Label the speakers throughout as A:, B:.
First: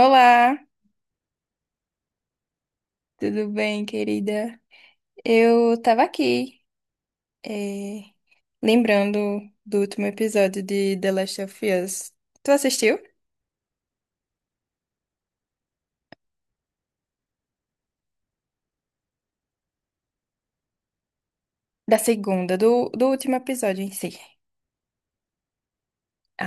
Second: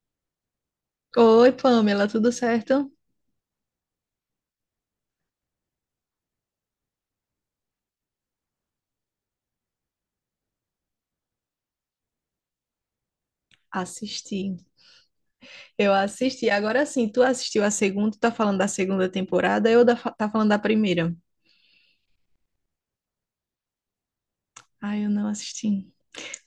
A: Olá,
B: Oi, Pamela, tudo certo?
A: tudo bem, querida? Eu tava aqui, eh, lembrando do último episódio de The Last of Us. Tu assistiu?
B: Assisti. Eu assisti. Agora sim, tu assistiu a segunda, tá falando da segunda temporada, tá falando da primeira.
A: Da segunda, do último episódio em si.
B: Ai, eu não assisti.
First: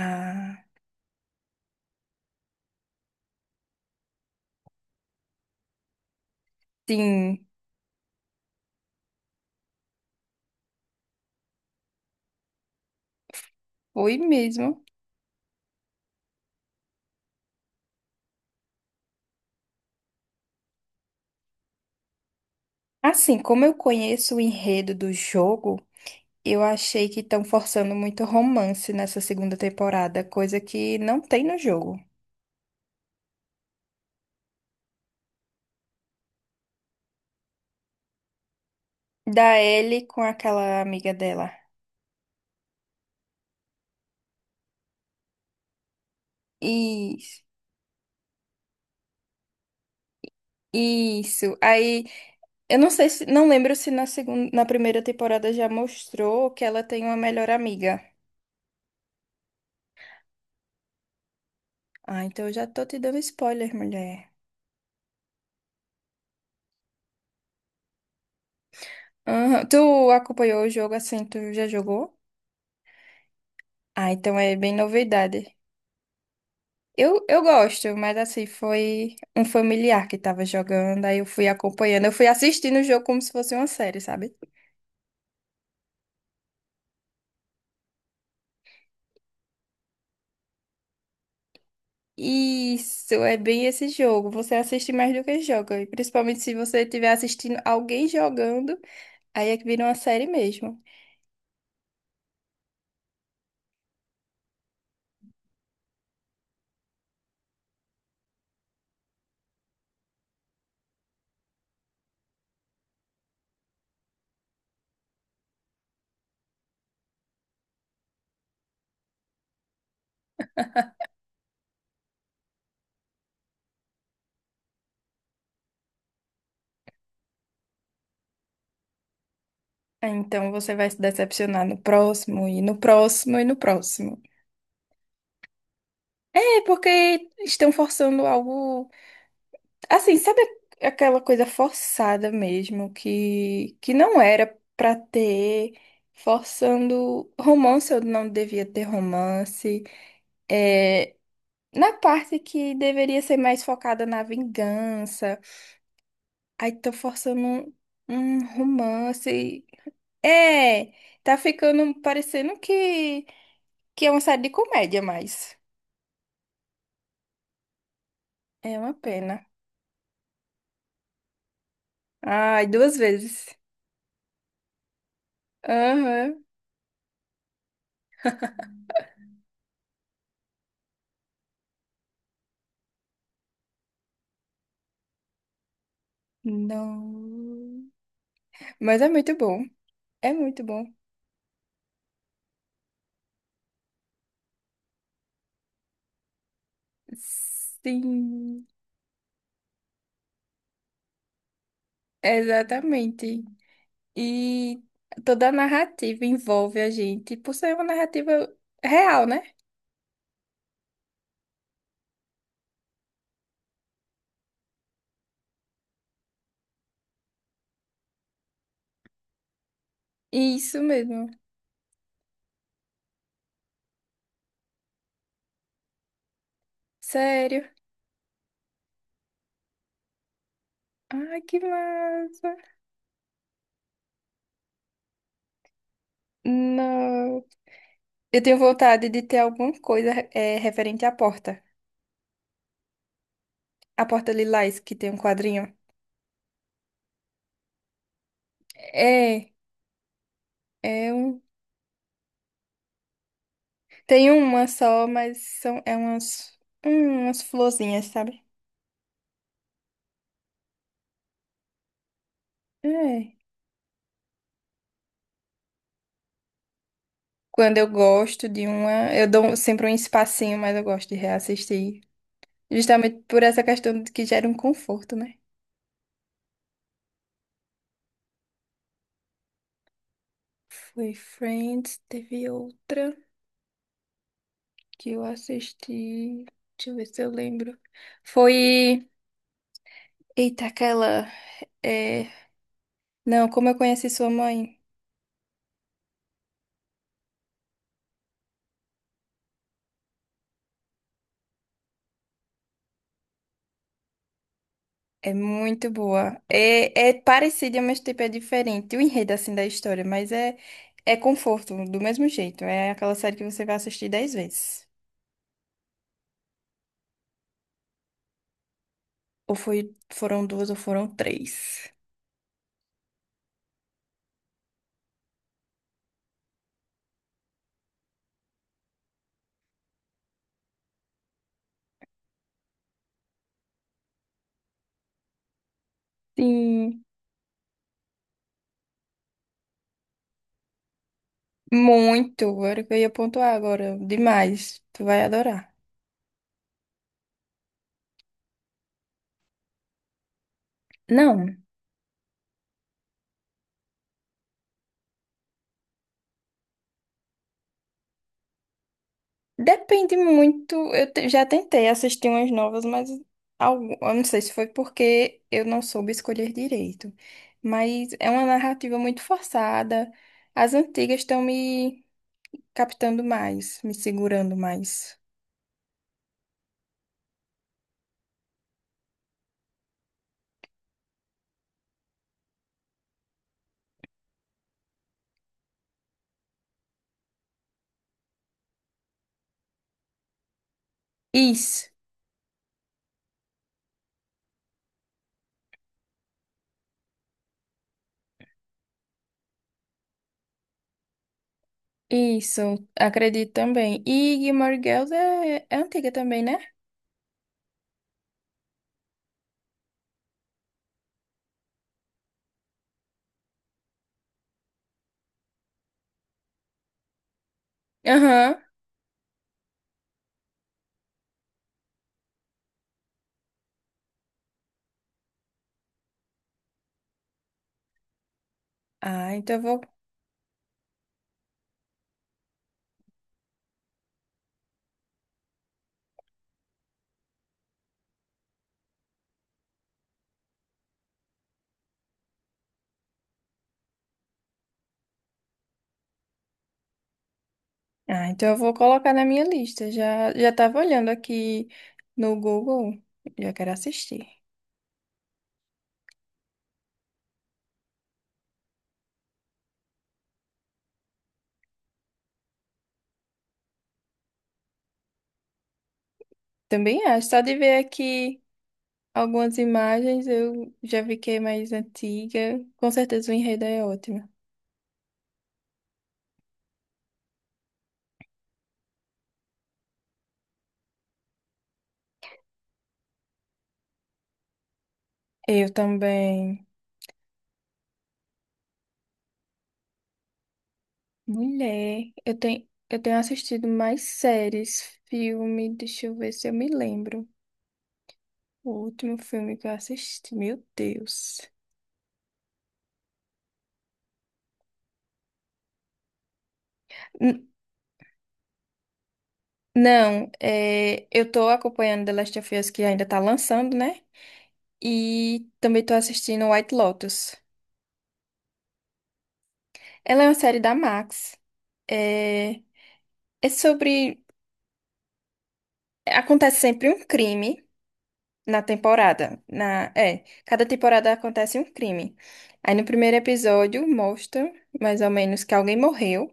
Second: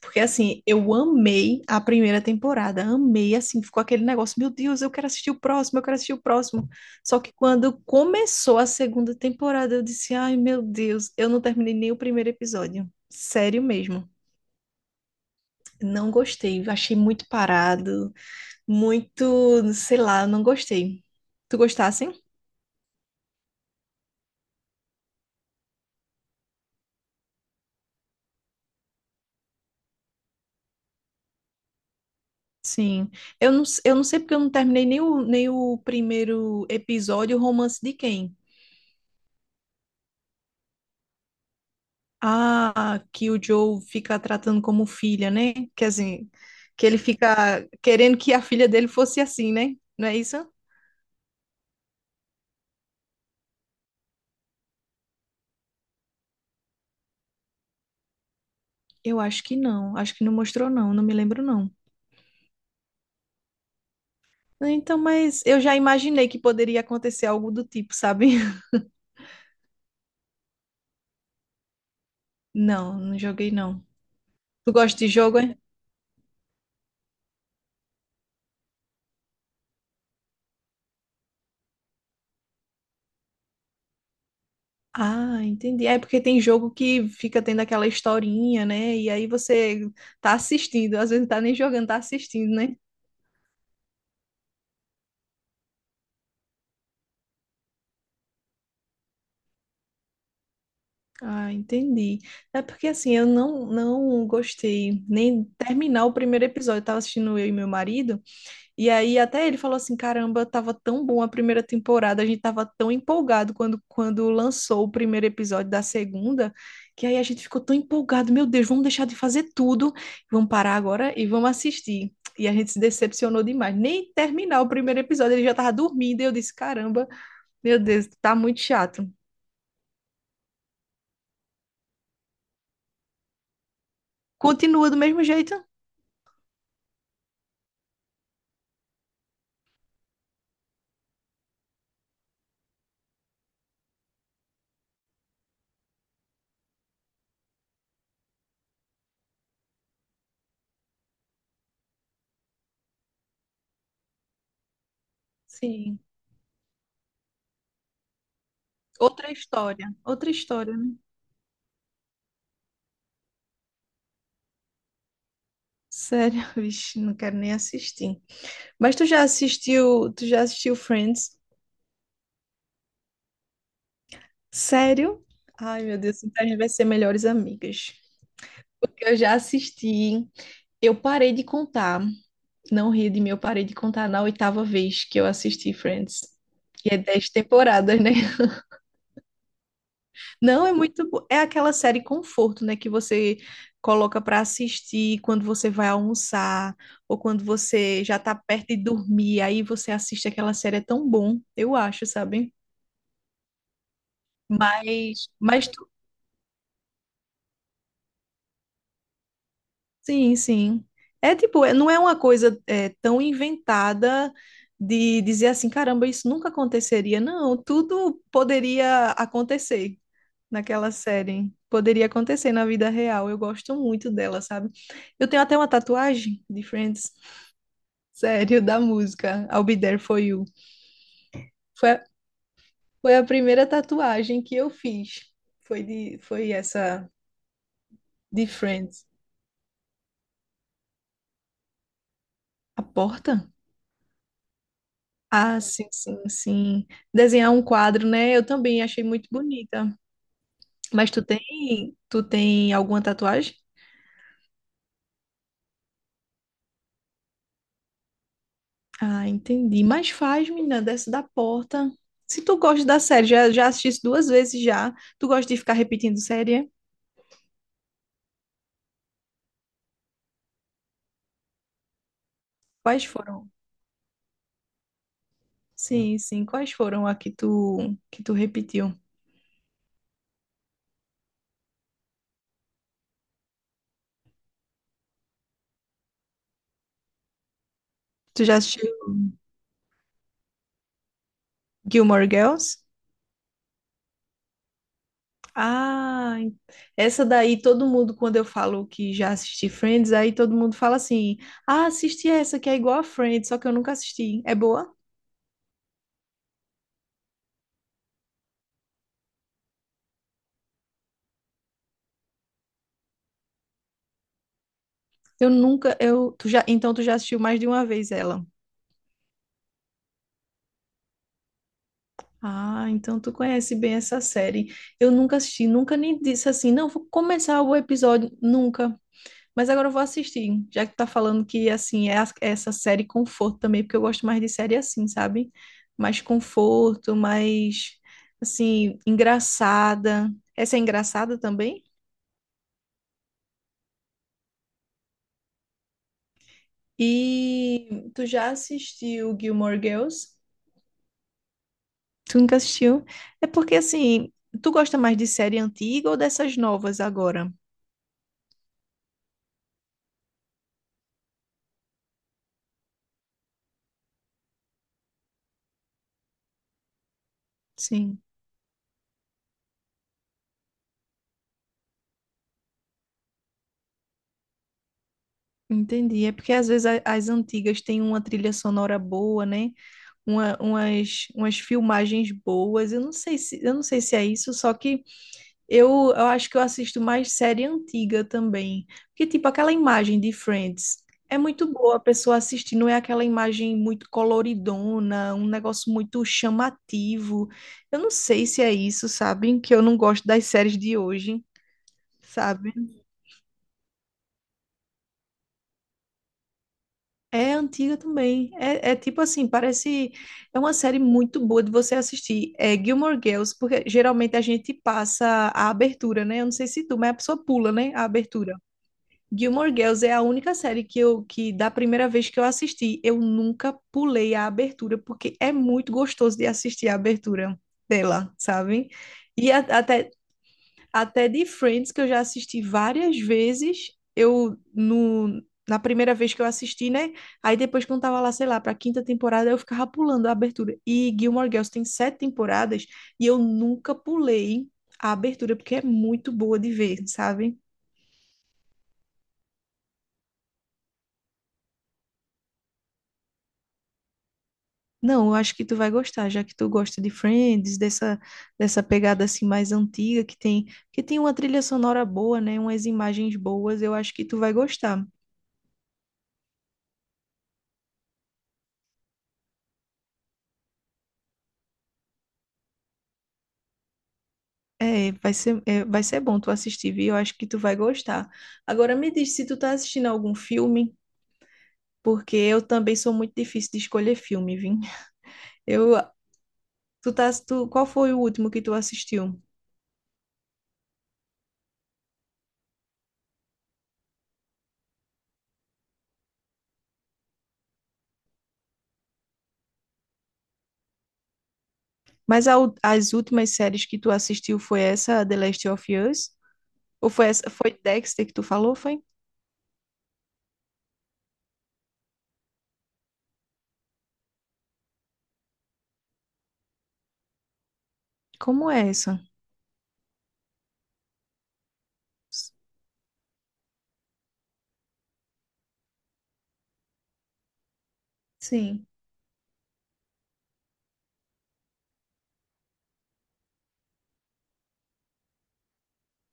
B: Porque assim, eu amei a primeira temporada, amei, assim, ficou aquele negócio, meu Deus, eu quero assistir o próximo, eu quero assistir o próximo. Só que
A: sim,
B: quando começou a segunda temporada, eu disse, ai, meu Deus, eu não terminei nem o primeiro episódio. Sério mesmo.
A: foi mesmo.
B: Não gostei, achei muito parado, muito, sei lá, eu não gostei. Tu gostasse?
A: Assim, como eu conheço o enredo do jogo, eu achei que estão forçando muito romance nessa segunda temporada, coisa que não tem no jogo.
B: Sim. Eu não sei porque eu não terminei nem o primeiro episódio, o romance de quem?
A: Da Ellie com aquela amiga dela.
B: Ah, que o Joe fica tratando como filha, né? Quer dizer, que ele
A: Isso,
B: fica querendo que a filha dele fosse assim, né? Não é isso?
A: isso. Aí. Eu não sei se, não lembro se na segunda, na primeira temporada já mostrou que ela tem uma melhor amiga.
B: Eu acho que não. Acho que não mostrou, não. Não me lembro, não.
A: Ah, então eu já tô te dando spoiler, mulher.
B: Então, mas eu já imaginei que poderia acontecer algo do tipo, sabe?
A: Aham. Tu acompanhou o jogo assim, tu já jogou?
B: Não, não joguei, não.
A: Ah, então é
B: Tu
A: bem
B: gosta de jogo,
A: novidade.
B: é?
A: Eu gosto, mas assim, foi um familiar que tava jogando, aí eu fui acompanhando, eu fui assistindo o jogo como se fosse uma série, sabe?
B: Ah, entendi. É porque tem jogo que fica tendo aquela historinha, né? E aí você tá assistindo, às vezes não tá nem jogando, tá assistindo, né?
A: Isso, é bem esse jogo. Você assiste mais do que joga, e principalmente se você estiver assistindo alguém jogando, aí é que vira uma série mesmo.
B: Ah, entendi. É porque assim, eu não gostei nem terminar o primeiro episódio. Eu tava assistindo eu e meu marido. E aí até ele falou assim, caramba, tava tão bom a primeira temporada, a gente tava tão empolgado quando lançou o primeiro episódio da segunda, que aí a gente ficou tão empolgado, meu Deus, vamos deixar de fazer tudo, vamos parar agora e vamos assistir. E a gente se decepcionou demais, nem terminar o primeiro episódio, ele já tava dormindo, e eu disse, caramba, meu Deus, tá muito chato.
A: Ah, então você vai se decepcionar no próximo e no próximo e no próximo.
B: Continua do mesmo jeito?
A: É porque estão forçando algo assim, sabe aquela coisa forçada mesmo que não era pra ter, forçando romance eu não devia ter romance. É, na parte que deveria ser mais focada na vingança,
B: Sim.
A: aí estão forçando um romance.
B: Outra história,
A: É,
B: né?
A: tá ficando parecendo que é uma série de comédia, mas
B: Sério, vixe, não quero nem assistir.
A: é uma
B: Mas
A: pena.
B: tu já assistiu Friends?
A: Ai, duas vezes.
B: Sério? Ai, meu Deus,
A: Aham.
B: então a gente vai ser melhores amigas. Porque eu já assisti, eu parei de contar, não ri de mim, eu parei de contar na oitava vez que eu assisti Friends. E é dez
A: Não.
B: temporadas, né?
A: Mas é muito bom. É muito
B: Não, é
A: bom.
B: é aquela série conforto, né, que você coloca pra assistir quando você vai almoçar ou quando você já tá
A: Sim,
B: perto de dormir, aí você assiste aquela série, é tão bom, eu acho, sabe?
A: exatamente. E
B: Mas,
A: toda a
B: mas tu.
A: narrativa envolve a gente, por ser uma narrativa real, né?
B: Sim, sim. É não é uma coisa tão inventada de dizer assim, caramba, isso nunca aconteceria. Não, tudo poderia acontecer
A: Isso
B: naquela
A: mesmo.
B: série. Poderia acontecer na vida real. Eu gosto muito dela, sabe? Eu tenho até uma tatuagem de Friends,
A: Sério.
B: sério, da música I'll Be There For You.
A: Ai, que
B: Foi, a-
A: massa.
B: foi a primeira tatuagem que eu fiz. Foi essa
A: Não. Eu
B: de
A: tenho
B: Friends.
A: vontade de ter alguma coisa é referente à porta.
B: A porta?
A: A porta lilás, que tem um
B: Ah,
A: quadrinho.
B: sim, sim, sim. Desenhar um quadro, né? Eu também achei muito
A: É.
B: bonita. Mas
A: É
B: tu
A: um...
B: tem, tu tem alguma tatuagem?
A: Tem uma só, mas são... é umas... umas florzinhas, sabe?
B: Ah, entendi. Mas faz, menina, desce da porta. Se tu gosta da série,
A: É.
B: já assististe duas vezes já. Tu gosta de ficar repetindo série, é?
A: Quando eu gosto de uma, eu dou sempre um espacinho, mas eu gosto de reassistir.
B: Quais
A: Justamente por
B: foram?
A: essa questão de que gera um conforto, né?
B: Sim, sim. Quais foram a que que tu repetiu?
A: Foi Friends, teve outra que eu assisti. Deixa eu ver se eu lembro.
B: Tu já assistiu
A: Foi. Eita, aquela.
B: Gilmore
A: É...
B: Girls?
A: Não, como eu conheci sua mãe?
B: Ah, essa daí todo mundo, quando eu falo que já assisti Friends, aí todo mundo fala assim: ah, assisti essa que é igual a Friends, só que eu nunca assisti. É boa?
A: É muito boa. É, é parecida, mas tipo é diferente. O enredo assim da história, mas é é conforto do mesmo jeito. É aquela série que você vai assistir 10 vezes.
B: Eu nunca, eu, tu já, então tu já assistiu mais de uma vez ela.
A: Ou foi, foram duas ou foram três.
B: Ah, então tu conhece bem essa série. Eu nunca assisti, nunca nem disse assim, não, vou começar o episódio, nunca. Mas agora eu vou assistir, já que tu tá falando que, assim, é essa série conforto também, porque eu gosto mais de série assim, sabe? Mais
A: Sim,
B: conforto, mais, assim, engraçada. Essa é engraçada também?
A: muito. Era o que eu ia pontuar agora. Demais. Tu vai adorar.
B: E tu já assistiu Gilmore Girls?
A: Não.
B: Tu nunca assistiu? É porque, assim, tu gosta mais de série antiga ou dessas novas agora?
A: Depende muito. Já tentei assistir umas novas, mas algo, eu não sei se foi porque eu não soube escolher direito. Mas
B: Sim,
A: é uma narrativa muito forçada. As antigas estão me captando mais, me segurando mais.
B: entendi. É porque às vezes as antigas têm uma trilha sonora boa, né? Umas filmagens boas. Eu não sei se é isso, só que eu acho que eu assisto mais série antiga também. Porque, tipo, aquela imagem de Friends é muito
A: Isso,
B: boa a pessoa assistir, não é aquela imagem muito coloridona, um negócio muito chamativo. Eu não sei se é isso, sabe? Que eu não gosto das séries de hoje, sabe?
A: isso, acredito também. E Gilmore Girls é, é antiga também, né?
B: É antiga também. É tipo assim, parece. É uma série muito boa de você assistir. É Gilmore Girls, porque geralmente a gente passa a abertura, né? Eu não sei se tu, mas a pessoa pula, né? A abertura.
A: Aham.
B: Gilmore Girls é a única série que da primeira vez que eu assisti, eu nunca pulei a abertura, porque é muito gostoso de assistir a abertura dela, sabe?
A: Ah,
B: E
A: então
B: a-
A: eu vou.
B: até até de Friends, que eu já assisti várias vezes, eu no, na primeira vez que eu assisti, né? Aí depois quando tava lá, sei lá, pra quinta temporada, eu ficava pulando a abertura. E Gilmore Girls tem sete temporadas e eu nunca pulei a abertura, porque é muito boa de ver, sabe?
A: Ah, então eu vou colocar na minha lista. Já tava olhando aqui no Google. Já quero assistir.
B: Não, eu acho que tu vai gostar, já que tu gosta de Friends, dessa pegada assim mais antiga, que tem uma trilha sonora boa, né? Umas imagens boas, eu acho que tu vai gostar.
A: Também acho. Só de ver aqui algumas imagens, eu já vi que é mais antiga. Com certeza o enredo é ótimo.
B: É, vai ser bom tu assistir, viu? Eu acho que tu vai gostar. Agora me diz se tu tá assistindo algum filme, porque eu também sou muito difícil de escolher filme, viu?
A: Eu
B: Eu,
A: também.
B: tu tá, tu, qual foi o último que tu assistiu?
A: Mulher, eu tenho assistido mais séries, filme, deixa eu ver se eu me lembro. O último filme que eu assisti, meu Deus.
B: Mas as últimas séries que tu assistiu foi essa, The Last of Us? Ou foi
A: N-
B: essa, foi Dexter que tu falou, foi?
A: não, é, eu tô acompanhando The Last of Us que ainda tá lançando, né? E também tô assistindo White Lotus.
B: Como é essa?
A: Ela é uma série da Max.
B: S-
A: É, é sobre acontece sempre um crime na
B: Sim.
A: temporada. Cada temporada acontece um crime. Aí no primeiro episódio mostra mais ou menos que alguém morreu.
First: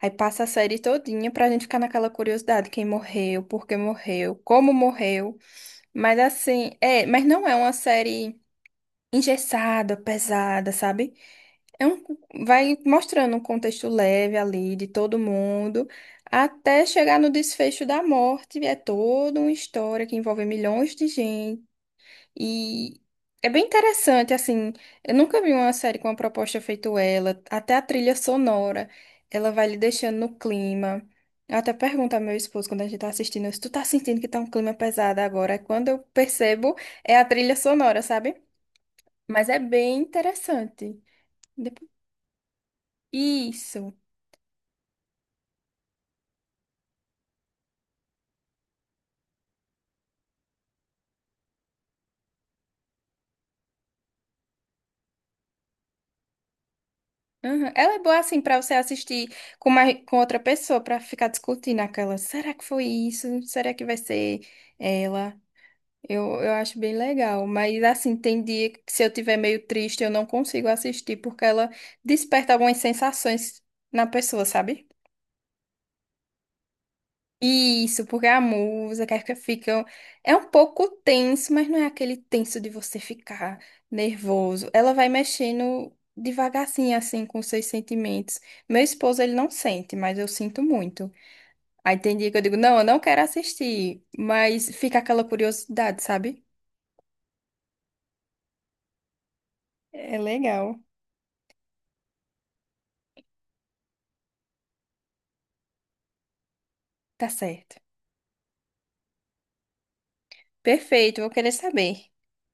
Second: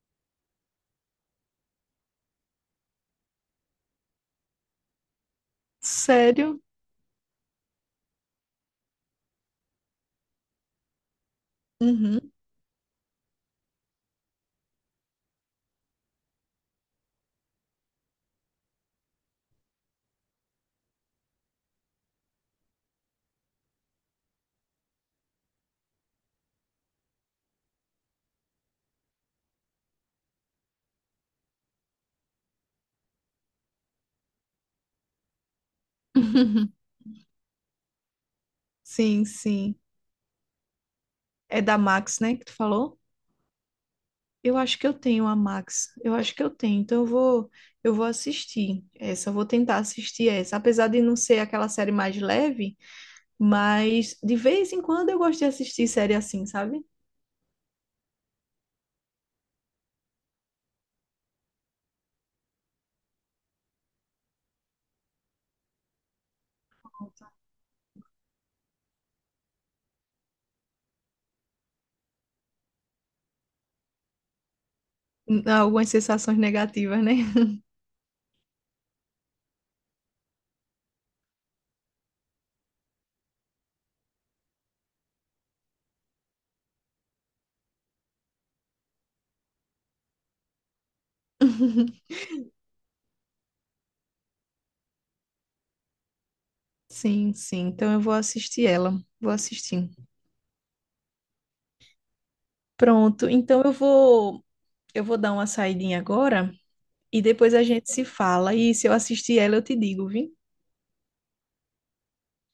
A: Aí passa a série todinha pra gente ficar naquela curiosidade, quem morreu, por que morreu, como morreu. Mas
B: Sério?
A: assim, é, mas não é uma série engessada, pesada, sabe? É um,
B: Uhum.
A: vai mostrando um contexto leve ali de todo mundo, até chegar no desfecho da morte. É toda uma história que envolve milhões de gente. E é bem interessante, assim. Eu nunca vi uma série com uma proposta feito ela. Até a trilha sonora, ela vai lhe deixando no clima. Eu até pergunto ao meu esposo quando a gente tá assistindo, se tu tá sentindo que tá um clima pesado agora. Aí quando eu percebo, é a trilha sonora, sabe?
B: Sim,
A: Mas é
B: sim.
A: bem interessante.
B: É da
A: Depois-
B: Max, né, que tu falou?
A: Isso.
B: Eu acho que eu tenho a Max. Eu acho que eu tenho. Então eu vou assistir essa. Eu vou tentar assistir essa. Apesar de não ser aquela série mais leve, mas de vez em quando eu gosto de assistir série assim, sabe?
A: Uhum. Ela é boa assim pra você assistir com, mais, com outra pessoa pra ficar discutindo aquela. Será que foi isso? Será que vai ser ela? Eu acho bem legal. Mas assim, tem dia que se eu tiver meio triste, eu não consigo assistir porque ela desperta algumas sensações na pessoa, sabe?
B: Algumas sensações negativas, né?
A: Isso, porque a música que fica é um pouco tenso, mas não é aquele tenso de você ficar nervoso. Ela vai mexendo devagarzinho assim com seus sentimentos. Meu esposo ele não sente, mas eu sinto muito. Aí tem dia que eu digo, não, eu não quero assistir, mas fica aquela curiosidade, sabe?
B: Sim, sim. Então eu vou assistir ela. Vou assistir.
A: É legal.
B: Pronto. Então eu vou dar uma saidinha agora e
A: Tá
B: depois a
A: certo.
B: gente se fala. E se eu assistir ela, eu te digo, viu?
A: Perfeito, vou querer saber.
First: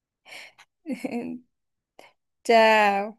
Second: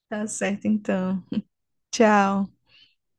B: Tá certo, então. Tchau.
A: Tchau.